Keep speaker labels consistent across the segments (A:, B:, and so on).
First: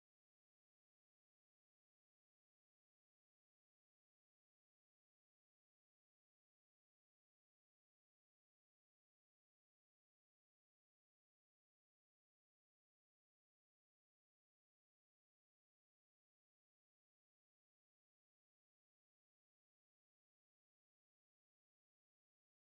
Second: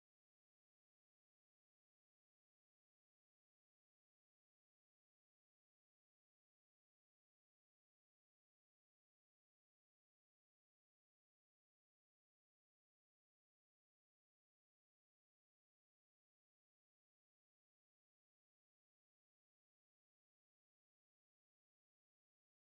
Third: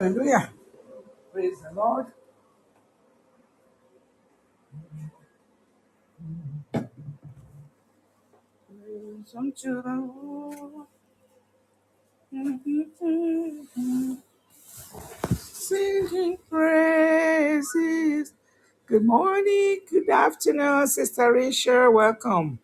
A: Hallelujah. Praise the Lord. Praise unto the Lord. Singing praises. Good morning, good afternoon, Sister Rachel. Welcome.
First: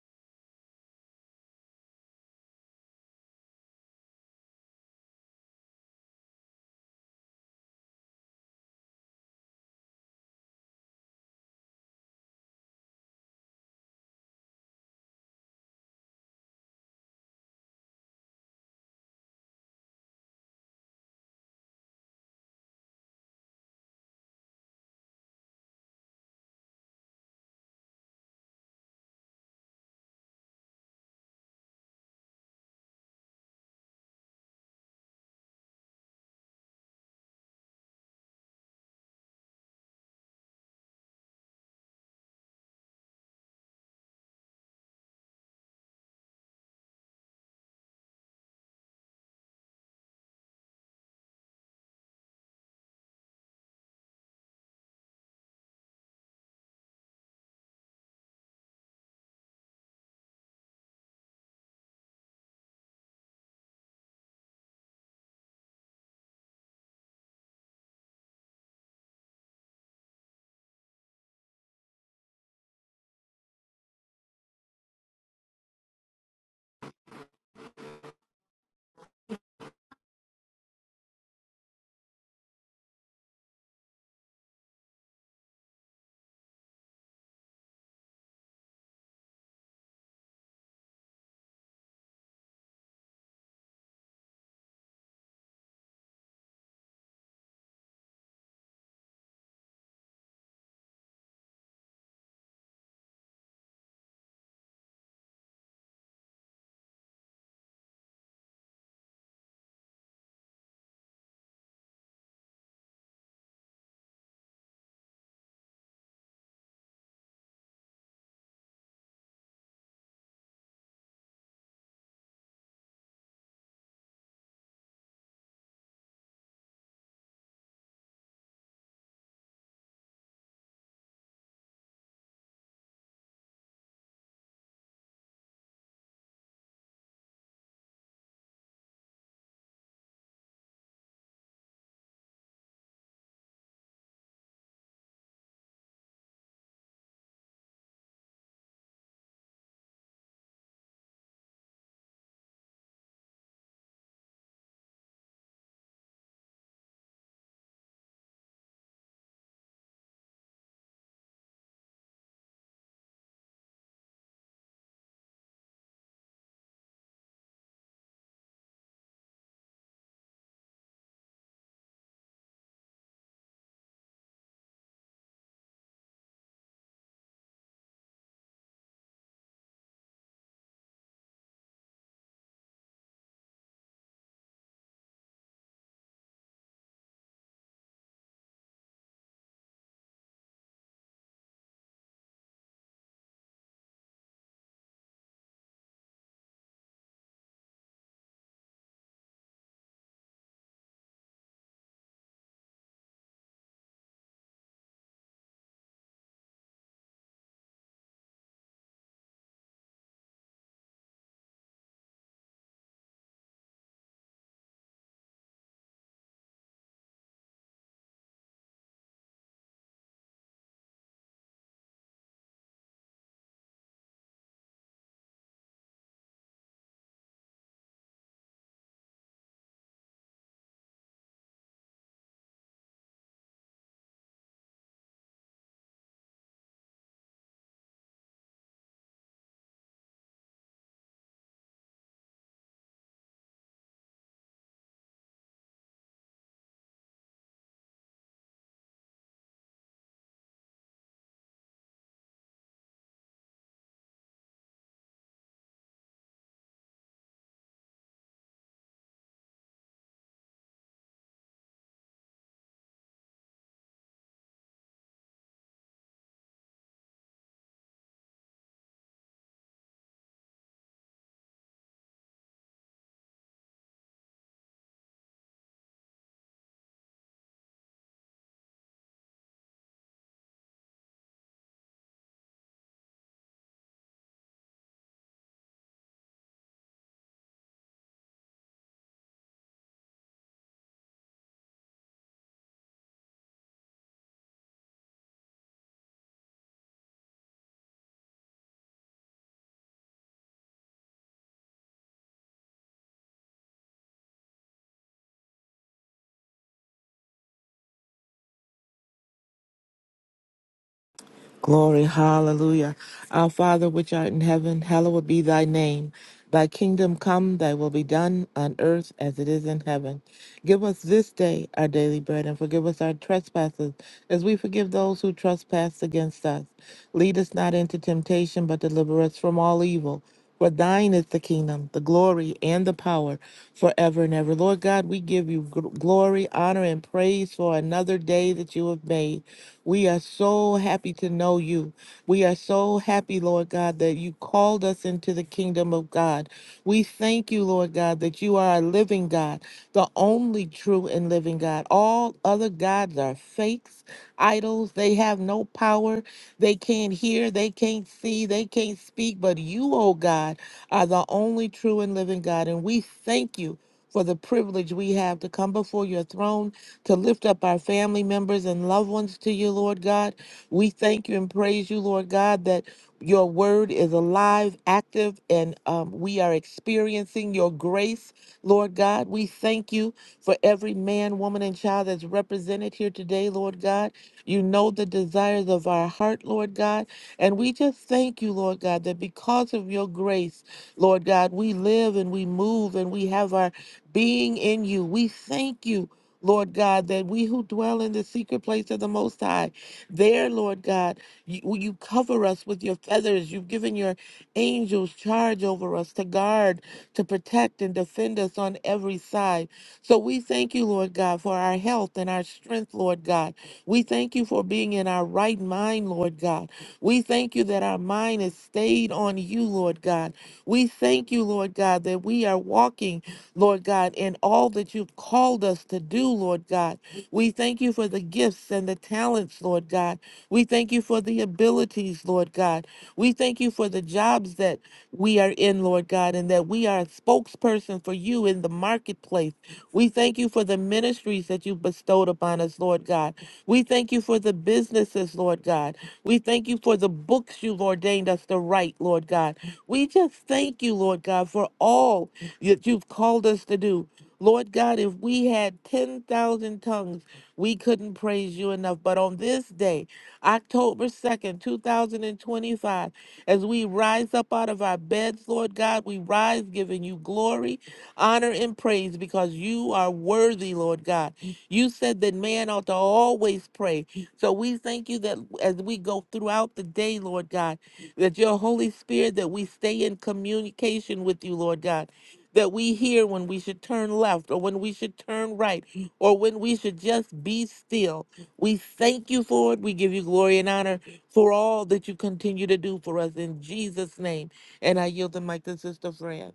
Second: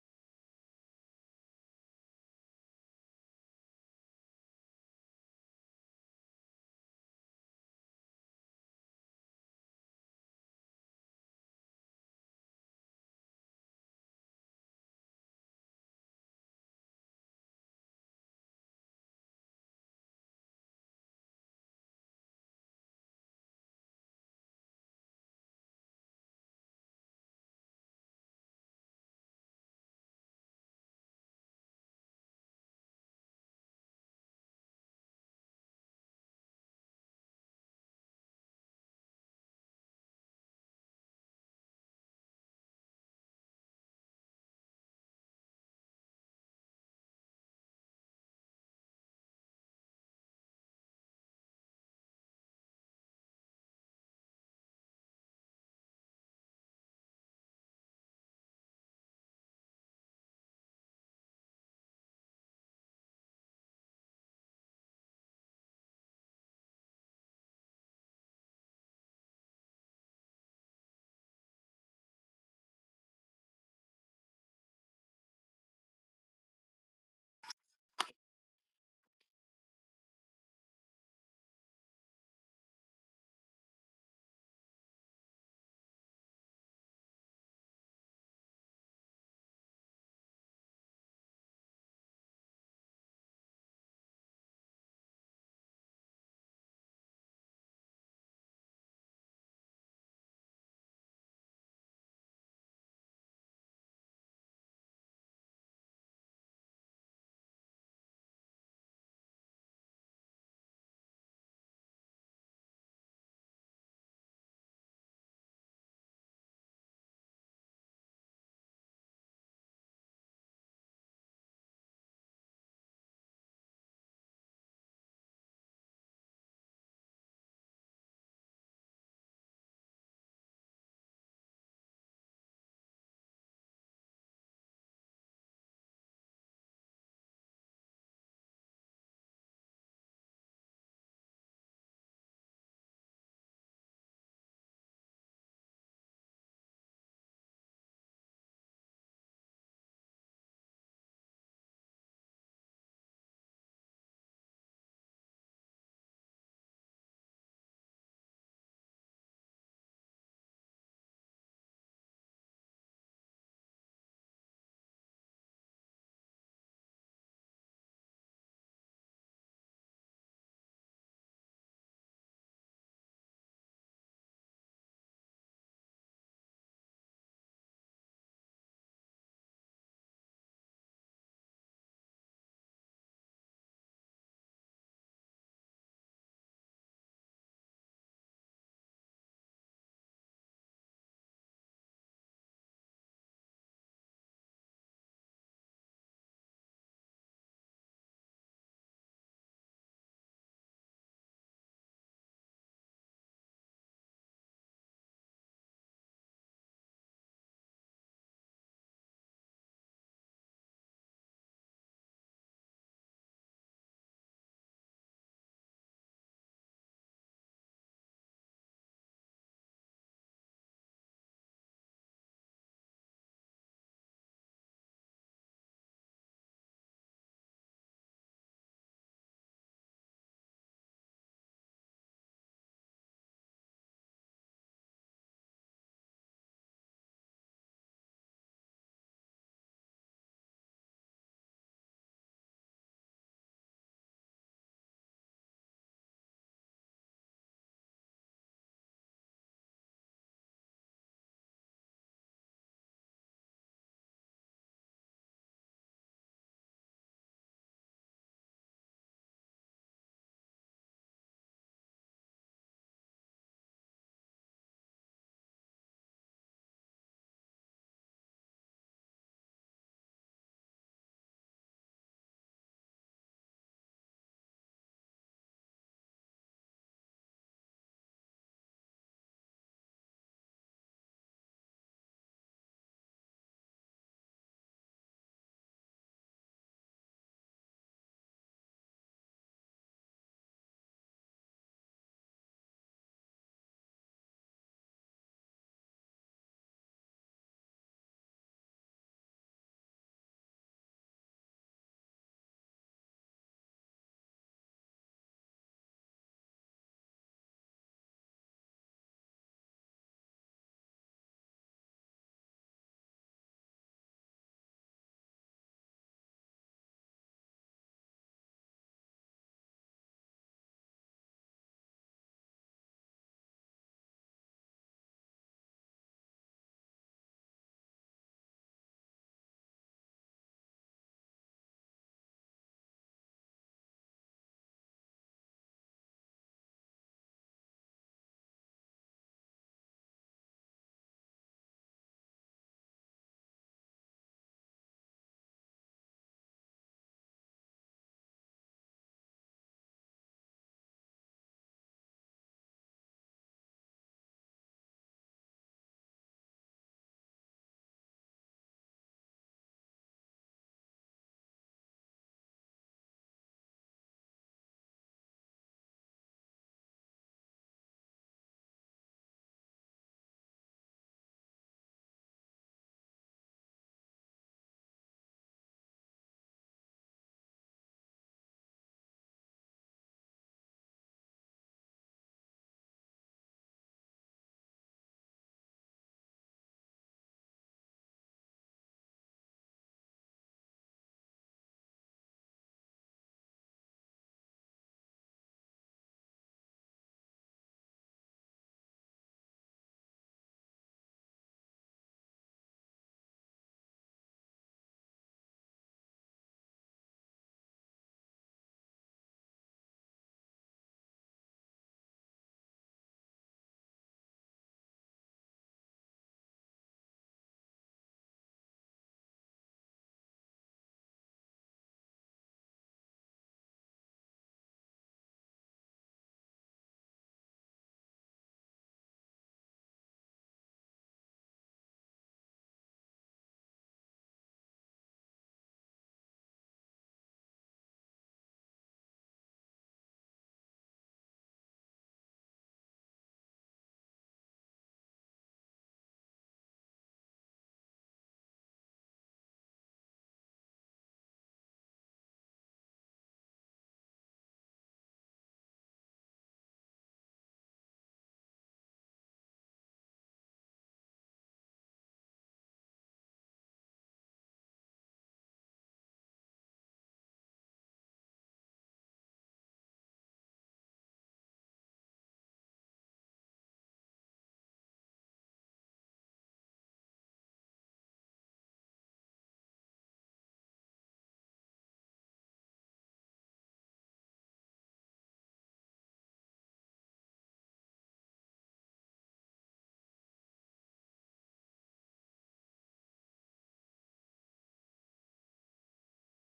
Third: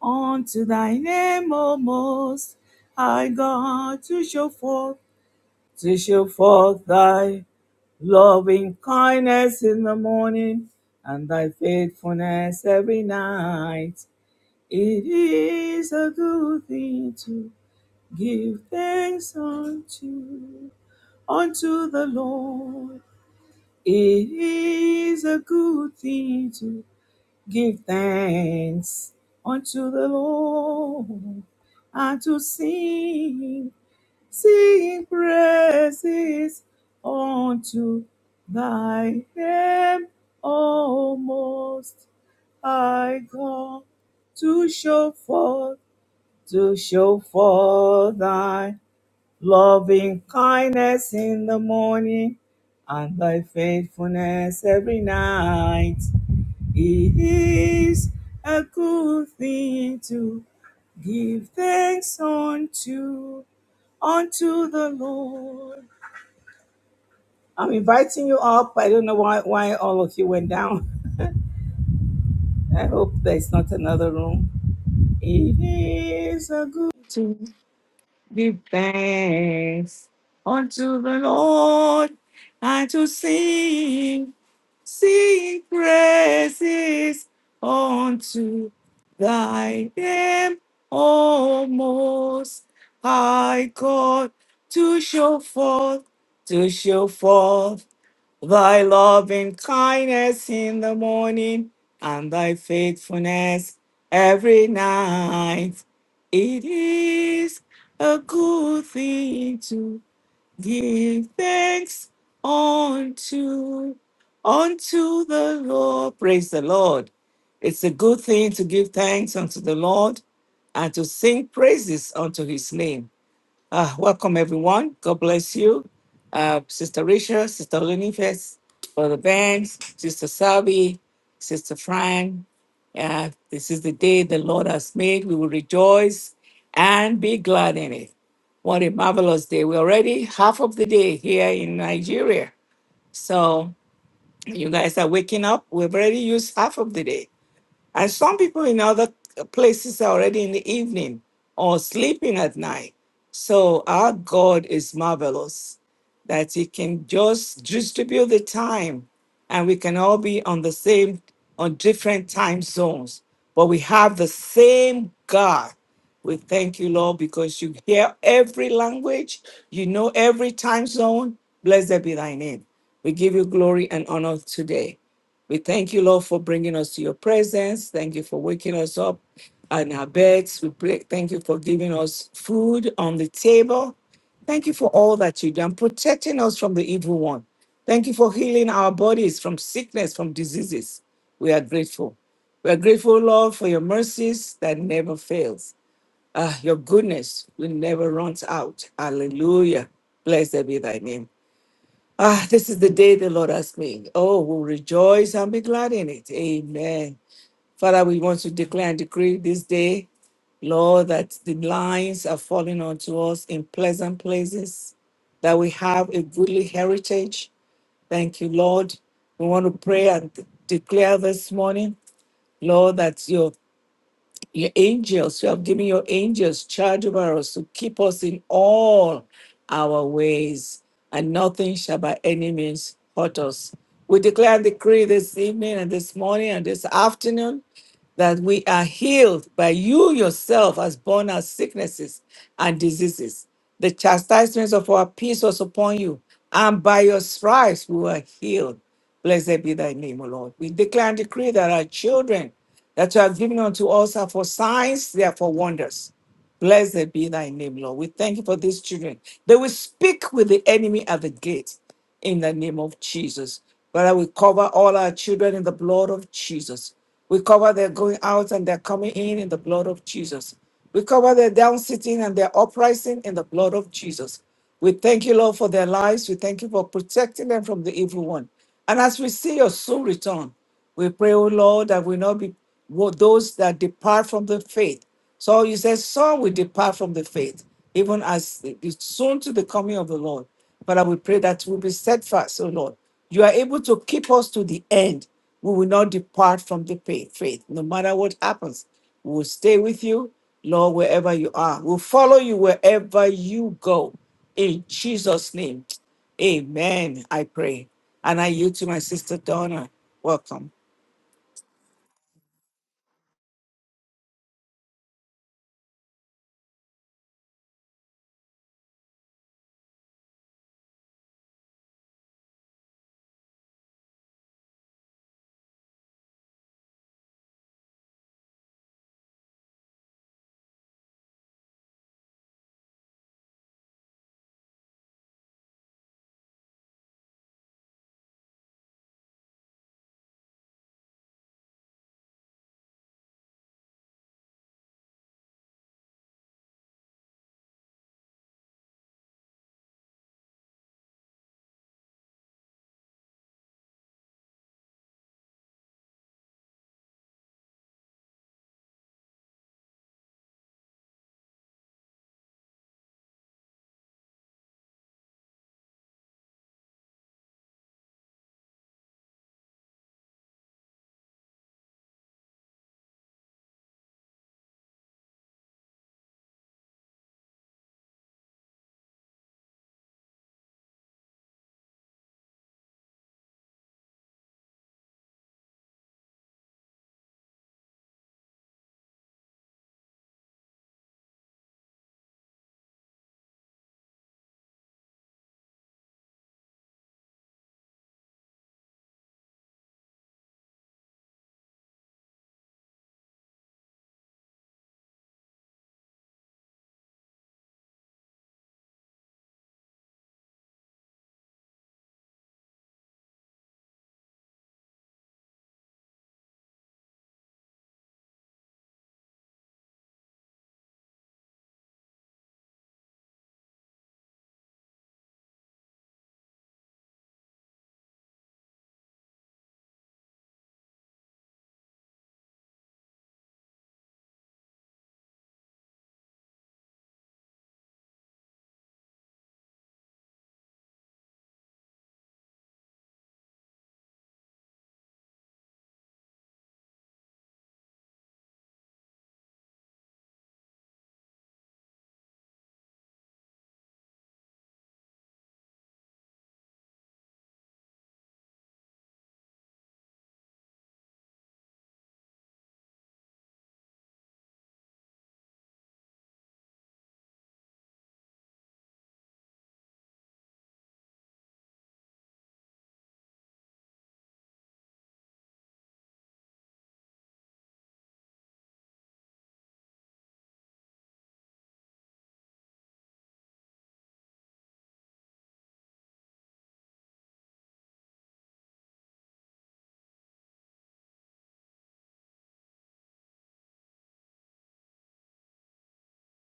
A: Unto thy name, O most high God, to show forth, to show forth thy loving kindness in the morning and thy faithfulness every night. It is a good thing to give thanks unto unto the Lord. It is a good thing to give thanks unto the Lord and to sing, sing praises unto thy name, O most high God, to show forth to show forth thy loving kindness in the morning and thy faithfulness every night. It is a good thing to give thanks unto unto the Lord. I'm inviting you up. I don't know why why all of you went down. I hope there's not another room. It is a good Give thanks unto the Lord and to sing, sing praises unto thy name, O most high God, to show forth, to show forth. Thy love and kindness in the morning, and thy faithfulness every night. It is a good thing to give thanks unto unto the Lord. Praise the Lord. It's a good thing to give thanks unto the Lord and to sing praises unto his name uh, welcome, everyone. God bless you. Uh, Sister Risha, Sister Olinife, Brother Banks, Sister Sabi, Sister Fran. Uh, this is the day the Lord has made. We will rejoice and be glad in it. What a marvelous day. We're already half of the day here in Nigeria. So you guys are waking up. We've already used half of the day. And some people in other places are already in the evening or sleeping at night. So our God is marvelous that He can just distribute the time and we can all be on the same, on different time zones. But we have the same God. We thank you, Lord, because you hear every language, you know every time zone. Blessed be thy name. We give you glory and honor today. We thank you, Lord, for bringing us to your presence. Thank you for waking us up on our beds. We pray, thank you for giving us food on the table. Thank you for all that you do and protecting us from the evil one. Thank you for healing our bodies from sickness, from diseases. We are grateful. We are grateful, Lord, for your mercies that never fails. Ah, your goodness will never run out. Hallelujah. Blessed be thy name. Ah, this is the day the Lord has made. Oh, we'll rejoice and be glad in it. Amen. Father, we want to declare and decree this day, Lord, that the lines are falling onto us in pleasant places, that we have a goodly heritage. Thank you, Lord. We want to pray and declare this morning, Lord, that your your angels, you have given your angels charge over us to keep us in all our ways, and nothing shall by any means hurt us. We declare and decree this evening and this morning and this afternoon that we are healed by you yourself has borne our sicknesses and diseases. The chastisements of our peace was upon you, and by your stripes we were healed. Blessed be thy name, O Lord. We declare and decree that our children that you have given unto us are for signs, they are for wonders. Blessed be thy name, Lord. We thank you for these children. They will speak with the enemy at the gate in the name of Jesus. But I will cover all our children in the blood of Jesus. We cover their going out and their coming in in the blood of Jesus. We cover their down sitting and their uprising in the blood of Jesus. We thank you, Lord, for their lives. We thank you for protecting them from the evil one. And as we see your soon return, we pray, O Lord, that we not be wo- those that depart from the faith. So you said some will depart from the faith, even as it is soon to the coming of the Lord. But I will pray that we'll be steadfast, O Lord. You are able to keep us to the end. We will not depart from the pa- faith, no matter what happens. We will stay with you, Lord, wherever you are. We'll follow you wherever you go. In Jesus' name, amen. I pray. And I yield to my sister Donna. Welcome.
B: Glory, hallelujah. Our Father, which art in heaven, hallowed be thy name. Thy kingdom come, thy will be done on earth as it is in heaven. Give us this day our daily bread and forgive us our trespasses as we forgive those who trespass against us. Lead us not into temptation, but deliver us from all evil. For thine is the kingdom, the glory, and the power forever and ever. Lord God, we give you gl- glory, honor, and praise for another day that you have made. We are so happy to know you. We are so happy, Lord God, that you called us into the kingdom of God. We thank you, Lord God, that you are a living God, the only true and living God. All other gods are fakes, idols. They have no power. They can't hear. They can't see. They can't speak. But you, oh God, are the only true and living God. And we thank you for the privilege we have to come before your throne to lift up our family members and loved ones to you, Lord God. We thank you and praise you, Lord God, that your word is alive, active, and um, we are experiencing your grace, Lord God. We thank you for every man, woman, and child that's represented here today, Lord God. You know the desires of our heart, Lord God. And we just thank you, Lord God, that because of your grace, Lord God, we live and we move and we have our being in you. We thank you Lord God, that we who dwell in the secret place of the Most High, there, Lord God, you, you cover us with your feathers. You've given your angels charge over us to guard, to protect, and defend us on every side. So we thank you, Lord God, for our health and our strength, Lord God. We thank you for being in our right mind, Lord God. We thank you that our mind is stayed on you, Lord God. We thank you, Lord God, that we are walking. Lord God, in all that you've called us to do, Lord God. We thank you for the gifts and the talents, Lord God. We thank you for the abilities, Lord God. We thank you for the jobs that we are in, Lord God, and that we are a spokesperson for you in the marketplace. We thank you for the ministries that you've bestowed upon us, Lord God. We thank you for the businesses, Lord God. We thank you for the books you've ordained us to write, Lord God. We just thank you, Lord God, for all that you've called us to do. Lord God, if we had 10,000 tongues, we couldn't praise you enough. But on this day, October 2nd, 2025, as we rise up out of our beds, Lord God, we rise giving you glory, honor, and praise because you are worthy, Lord God. You said that man ought to always pray. So we thank you that as we go throughout the day, Lord God, that your Holy Spirit, that we stay in communication with you, Lord God that we hear when we should turn left or when we should turn right or when we should just be still. We thank you for it. We give you glory and honor for all that you continue to do for us in Jesus' name. And I yield the mic to Sister Fran.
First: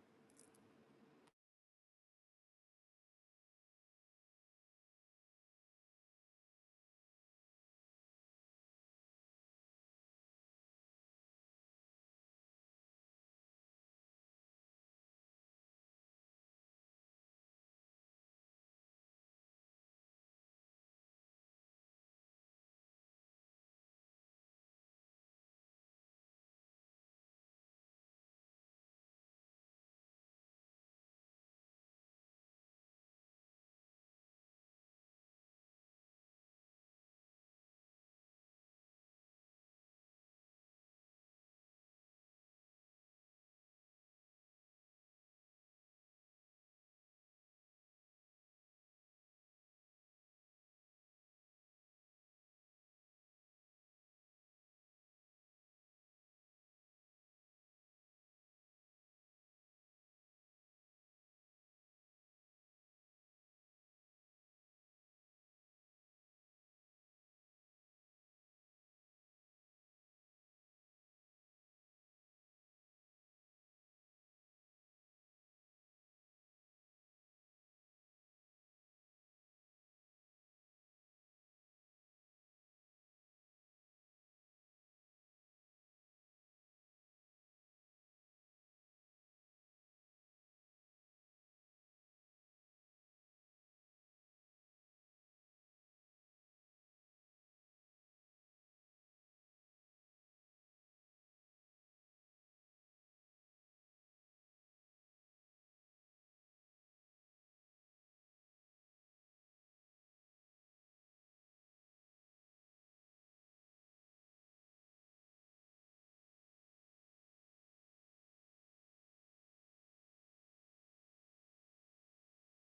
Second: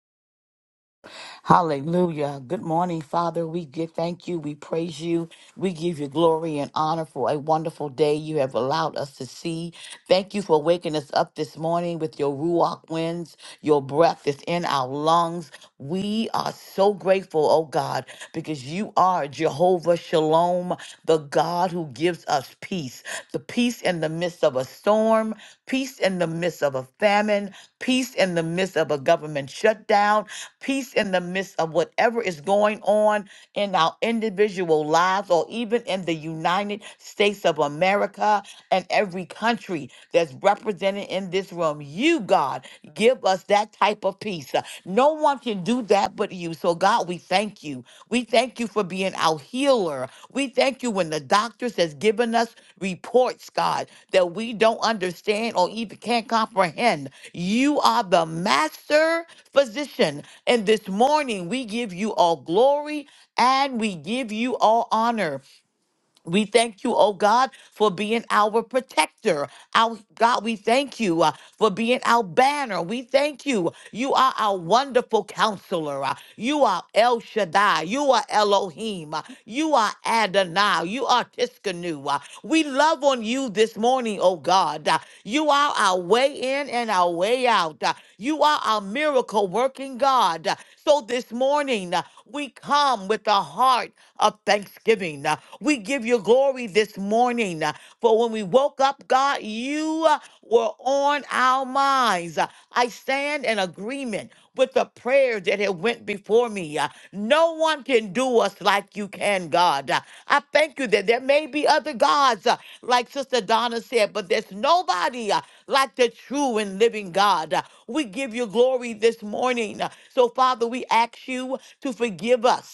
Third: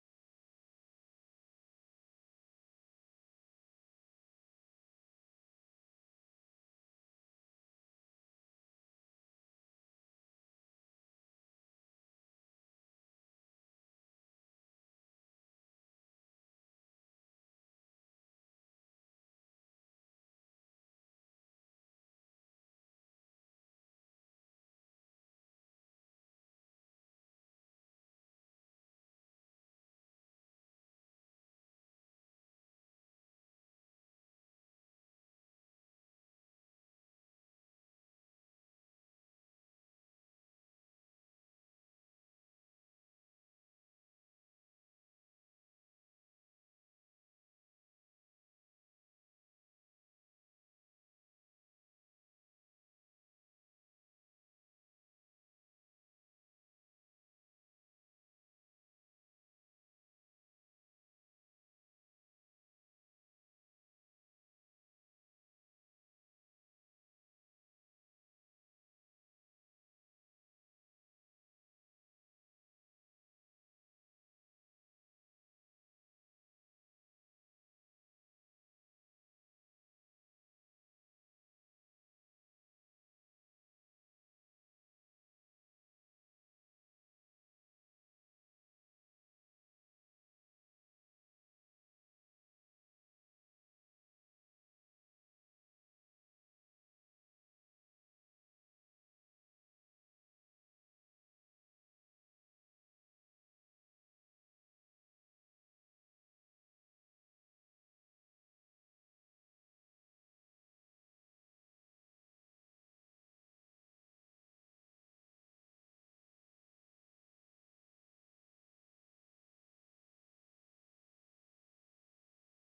C: Hallelujah. Good morning, Father. We give, thank you. We praise you. We give you glory and honor for a wonderful day you have allowed us to see. Thank you for waking us up this morning with your ruach winds. Your breath is in our lungs. We are so grateful, oh God, because you are Jehovah Shalom, the God who gives us peace. The peace in the midst of a storm, peace in the midst of a famine, peace in the midst of a government shutdown, peace in the midst of whatever is going on in our individual lives or even in the United States of America and every country that's represented in this room. You, God, give us that type of peace. No one can do that but you you. So, God, we thank you. We thank you for being our healer. We thank you when the doctors has given us reports, God, that we don't understand or even can't comprehend. You are the master physician. And this morning, we give you all glory and we give you all honor. We thank you, oh God, for being our protector. Our God, we thank you uh, for being our banner. We thank you. You are our wonderful counselor. uh, you are El Shaddai. You are Elohim. uh, you are Adonai. You are Tiskanu. uh, we love on you this morning, oh God. uh, you are our way in and our way out. uh, you are our miracle working God. uh, so this morning, uh, we come with a heart of thanksgiving. uh, we give you glory this morning. uh, For when we woke up, God, you uh, were on our minds. Uh, I stand in agreement with the prayers that have went before me. Uh, No one can do us like you can, God. Uh, I thank you that there may be other gods, uh, like Sister Donna said, but there's nobody uh, like the true and living God. Uh, We give you glory this morning. Uh, So, Father, we ask you to forgive us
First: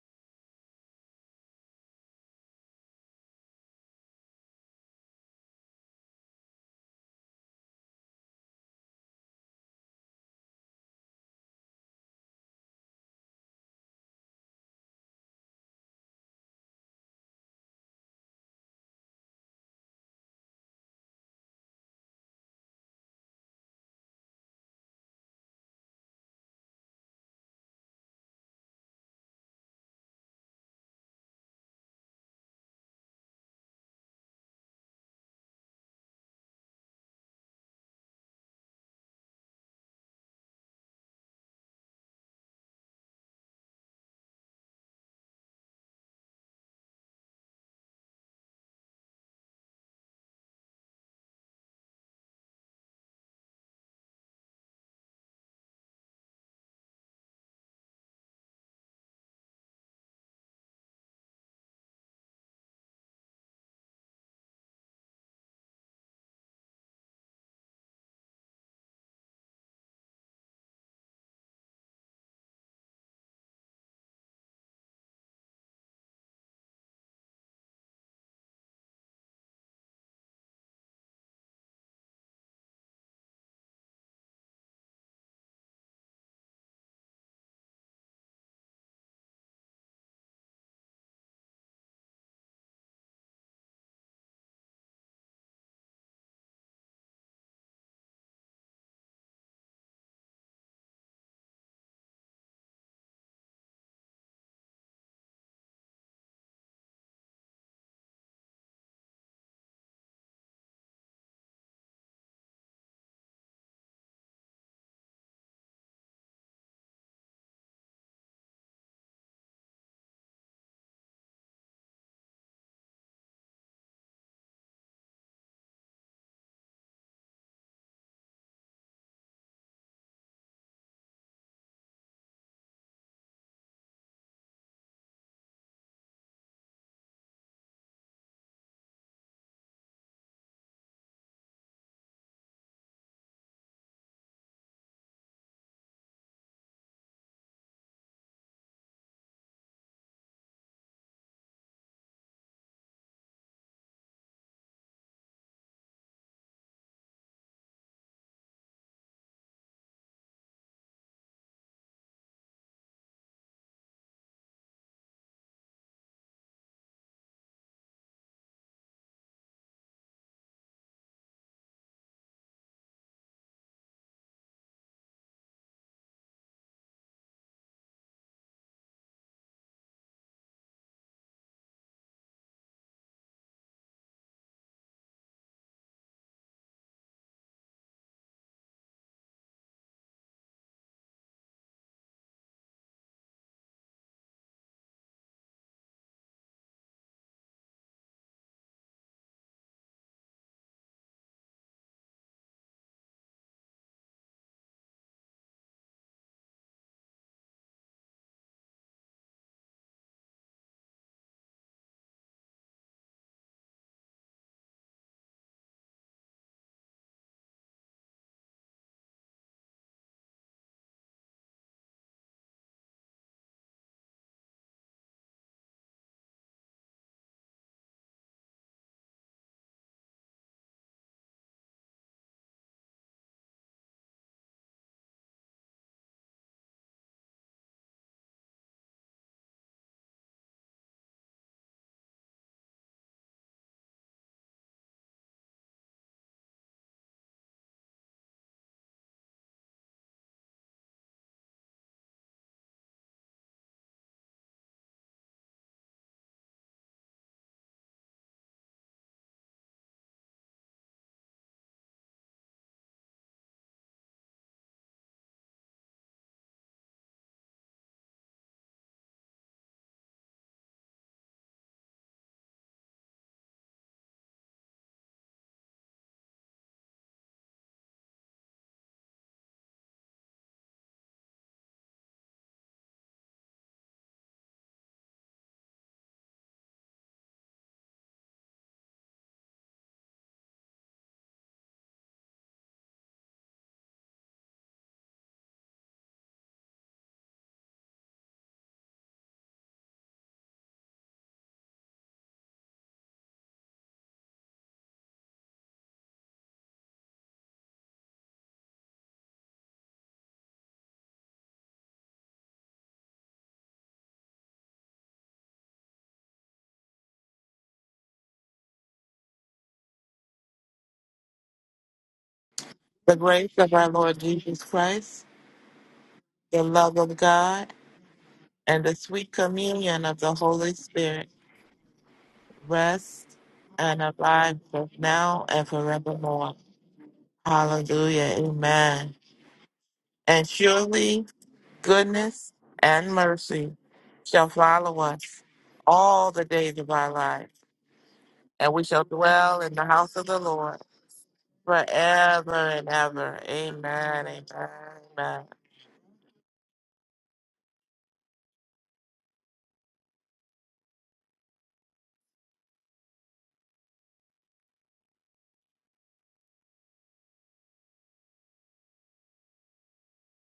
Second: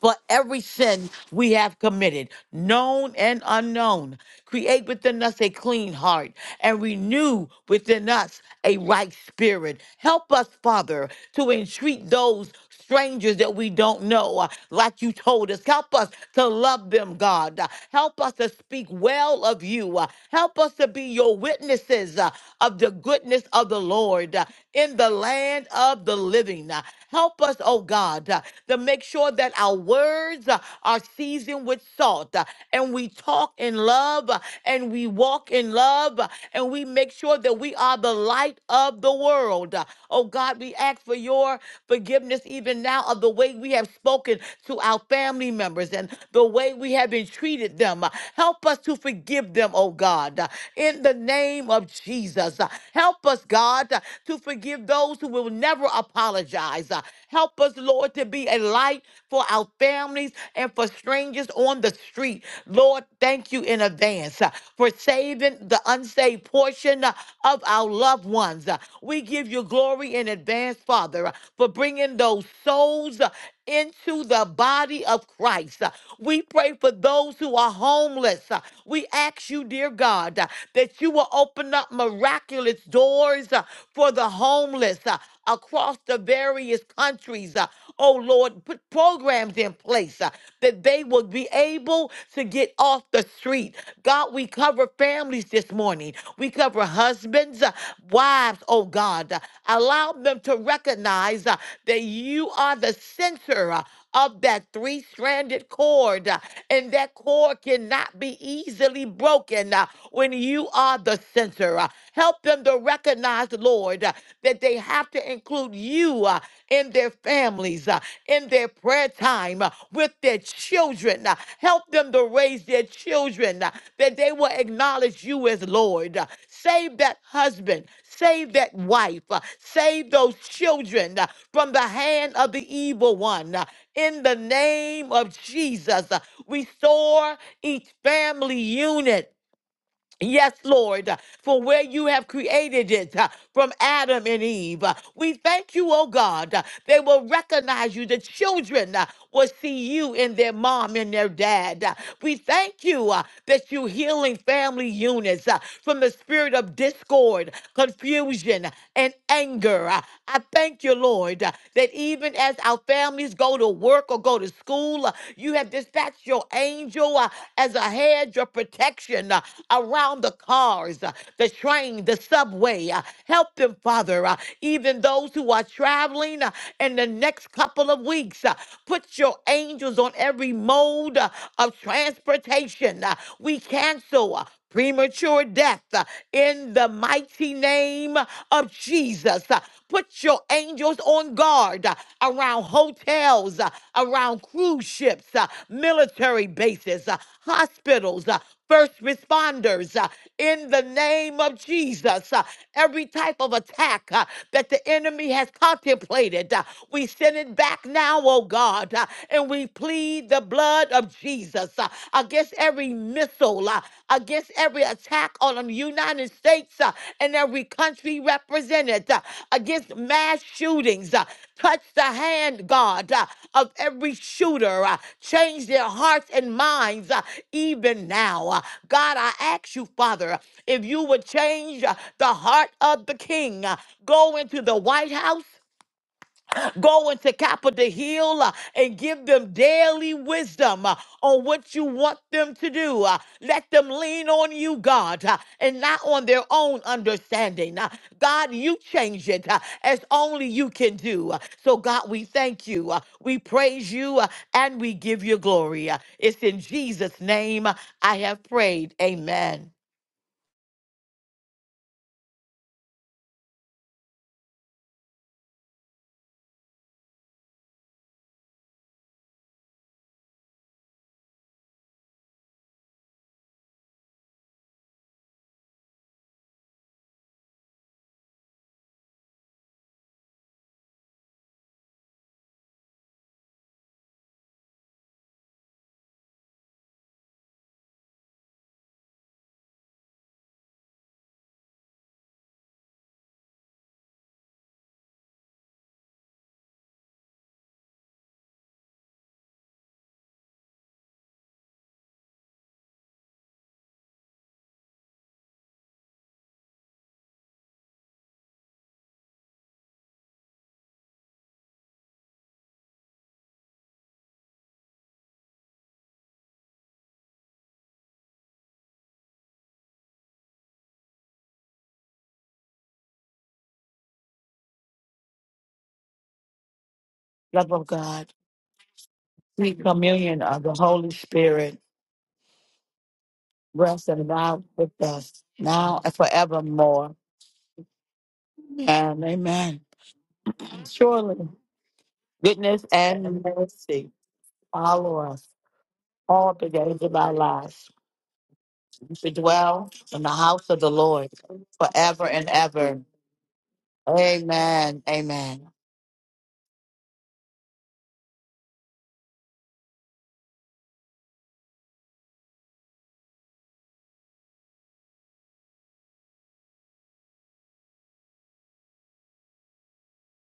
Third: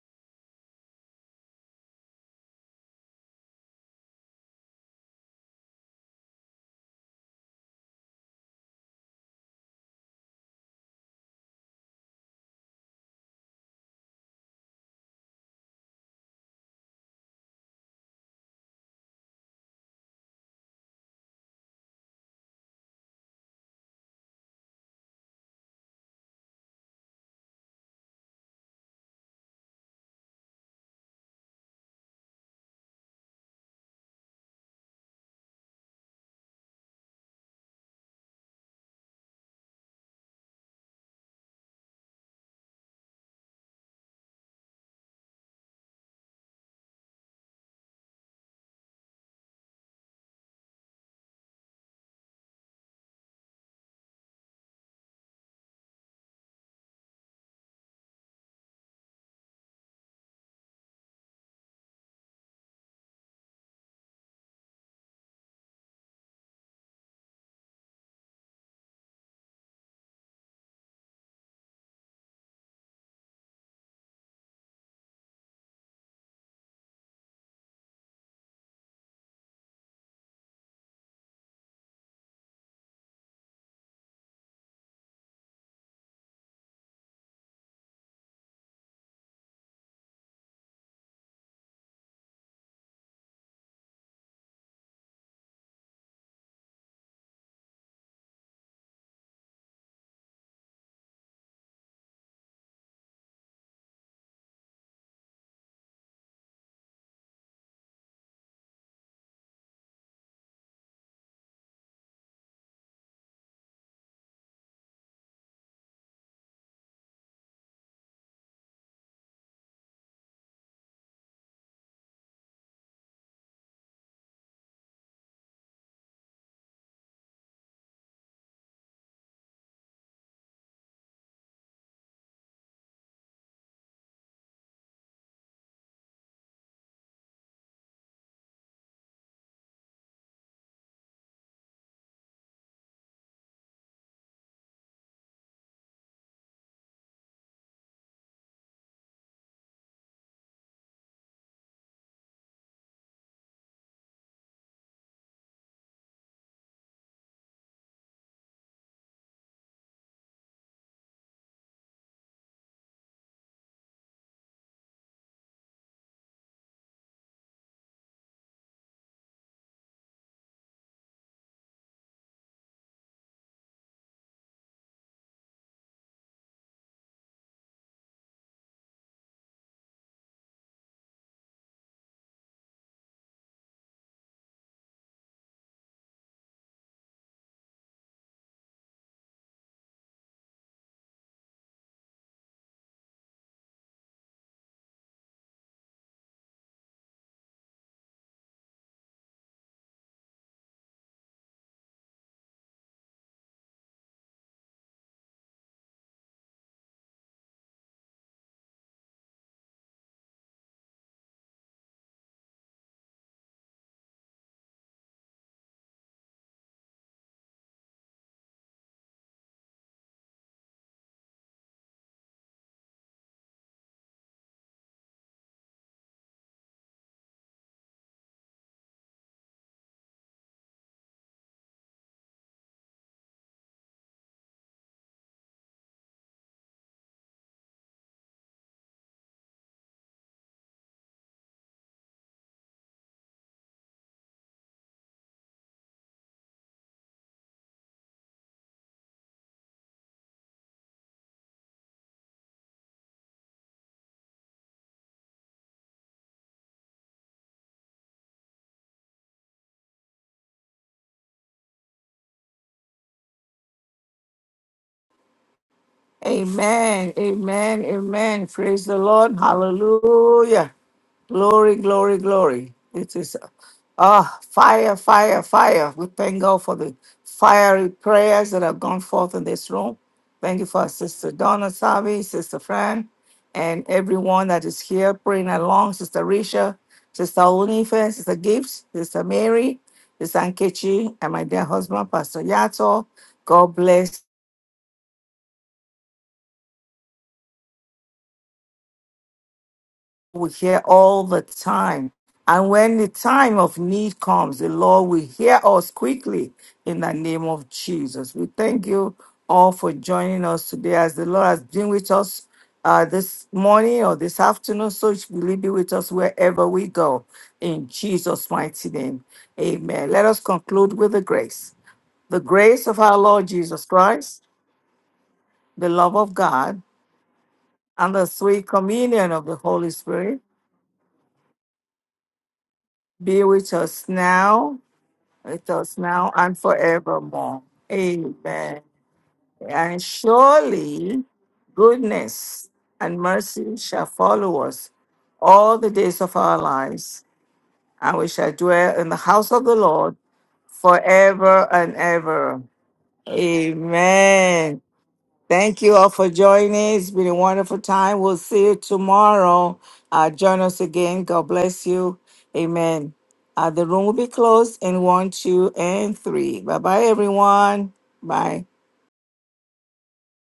C: for every sin we have committed, known and unknown. Create within us a clean heart and renew within us a right spirit. Help us, Father, to entreat those strangers that we don't know, uh, like you told us. Help us to love them, God. Uh, Help us to speak well of you. Uh, Help us to be your witnesses uh, of the goodness of the Lord uh, in the land of the living. Uh, Help us, oh oh God, uh, to make sure that our words uh, are seasoned with salt uh, and we talk in love uh, and we walk in love uh, and we make sure that we are the light of the world. Uh, Oh God, we ask for your forgiveness even now of the way we have spoken to our family members and the way we have been treated them. Uh, Help us to forgive them, oh God, uh, in the name of Jesus. Uh, Help us, God, uh, to forgive those who will never never apologize. Uh, help us, Lord, to be a light for our families and for strangers on the street. Lord, thank you in advance uh, for saving the unsaved portion uh, of our loved ones. Uh, we give you glory in advance, Father, uh, for bringing those souls. uh, into the body of Christ. Uh, We pray for those who are homeless. Uh, We ask you, dear God, uh, that you will open up miraculous doors uh, for the homeless uh, across the various countries. Uh, Oh Lord, put programs in place uh, that they will be able to get off the street. God, we cover families this morning. We cover husbands, uh, wives, oh God. Uh, Allow them to recognize uh, that you are the center uh, of that three stranded cord, uh, and that cord cannot be easily broken uh, when you are the center. Uh, Help them to recognize, Lord, uh, that they have to include you uh, in their family families uh, in their prayer time uh, with their children. uh, Help them to raise their children uh, that they will acknowledge you as Lord. uh, Save that husband. Save that wife. uh, Save those children uh, from the hand of the evil one. uh, In the name of Jesus, Uh, restore each family unit Yes, Lord, for where you have created it uh, from Adam and Eve. Uh, We thank you, oh God. uh, They will recognize you. The children uh, will see you in their mom and their dad. Uh, We thank you uh, that you're healing family units uh, from the spirit of discord, confusion, and anger. Uh, I thank you, Lord, uh, that even as our families go to work, work or go to school. Uh, You have dispatched your angel uh, as a hedge of protection uh, around the cars, uh, the train, the subway. uh, Help them, Father, uh, even those who are traveling uh, in the next couple of weeks. uh, Put your angels on every mode uh, of transportation. uh, We cancel. uh, premature death uh, in the mighty name of Jesus. Uh, Put your angels on guard uh, around hotels, uh, around cruise ships, uh, military bases, uh, hospitals, uh, first responders uh, in the name of Jesus. uh, Every type of attack uh, that the enemy has contemplated, uh, we send it back now, oh God, uh, and we plead plead the blood of Jesus uh, against every missile, uh, against every attack on the United States uh, and every country represented, uh, against mass shootings. uh, touch the hand, God, uh, of every shooter. uh, change their hearts and minds uh, even now. uh. God, I ask you, Father, if you would change uh, the heart of the king. uh, go into the White House. Go into Kappa to heal uh, and give them daily wisdom uh, on what you want them to do. Uh, Let them lean on you, God, uh, and not on their own understanding. Uh, God, you change it uh, as only you can do. Uh, So, God, we thank you. uh, We praise you uh, and we give you glory. Uh, It's in Jesus' name uh, I have prayed. Amen.
A: Amen. Amen. Amen. Praise the Lord. Hallelujah. Glory, glory, glory. It is ah fire, fire, fire. We thank God for the fiery prayers that have gone forth in this room. Thank you for our Sister Donna Savi, Sister Fran, and everyone that is here praying along. Sister Risha, Sister Unife, Sister Gibbs, Sister Mary, Sister Ankechi, and my dear husband, Pastor Yato. God bless we hear all the time. And when the time of need comes, the Lord will hear us quickly in the name of Jesus. We thank you all for joining us today as the Lord has been with us uh, this morning or this afternoon. So will He be with us wherever we go in Jesus' mighty name. Amen. Let us conclude with the grace. The grace of
B: The
A: our Lord
B: grace of
A: Jesus
B: our Lord
A: Christ,
B: Jesus Christ,
A: the love of
B: the
A: God,
B: love of God,
A: and the
C: Lord,
A: sweet
B: and the
A: communion
B: sweet
A: of the
C: sweet
A: Holy
B: communion of the
A: Spirit
C: communion of the
B: Holy
C: Holy
B: Spirit
C: Spirit,
B: rest
A: be with
B: and
C: rest
A: us
C: and
B: abide
C: abide
A: now
B: both
C: with us
B: now and
A: with us
C: now and
A: now
B: forevermore.
A: and
C: forevermore.
A: forevermore.
B: Hallelujah.
A: Amen.
B: Amen.
C: And amen.
A: And
B: And surely.
A: surely
C: Surely
B: goodness
A: goodness
C: goodness
B: and
A: and
C: and
B: mercy
A: mercy shall
C: mercy
B: shall
A: follow us
B: follow
C: follow
B: us
C: us
A: all the days
B: all
A: of
B: the
C: all
A: our
C: the
B: days of
C: days
B: our
C: of
A: lives,
C: our
B: life,
C: lives.
A: and we shall
B: and we
A: dwell
B: shall
A: in
C: We
A: the
C: should
A: house
B: dwell
A: of
B: in
A: the
B: the
C: dwell
A: Lord
B: house
C: in
B: of
C: the
B: the
C: house
B: Lord
C: of the Lord
A: forever and
C: forever and
B: forever
A: ever.
B: and
C: ever.
B: ever. Amen. Amen.
A: Amen.
C: Amen.
B: Amen.
C: Amen.
A: Thank you all for joining. It's been a wonderful time. We'll see you tomorrow. Uh, join us again. God bless you. Amen. Uh, the room will be closed in one, two, and three. Bye bye, everyone. Bye.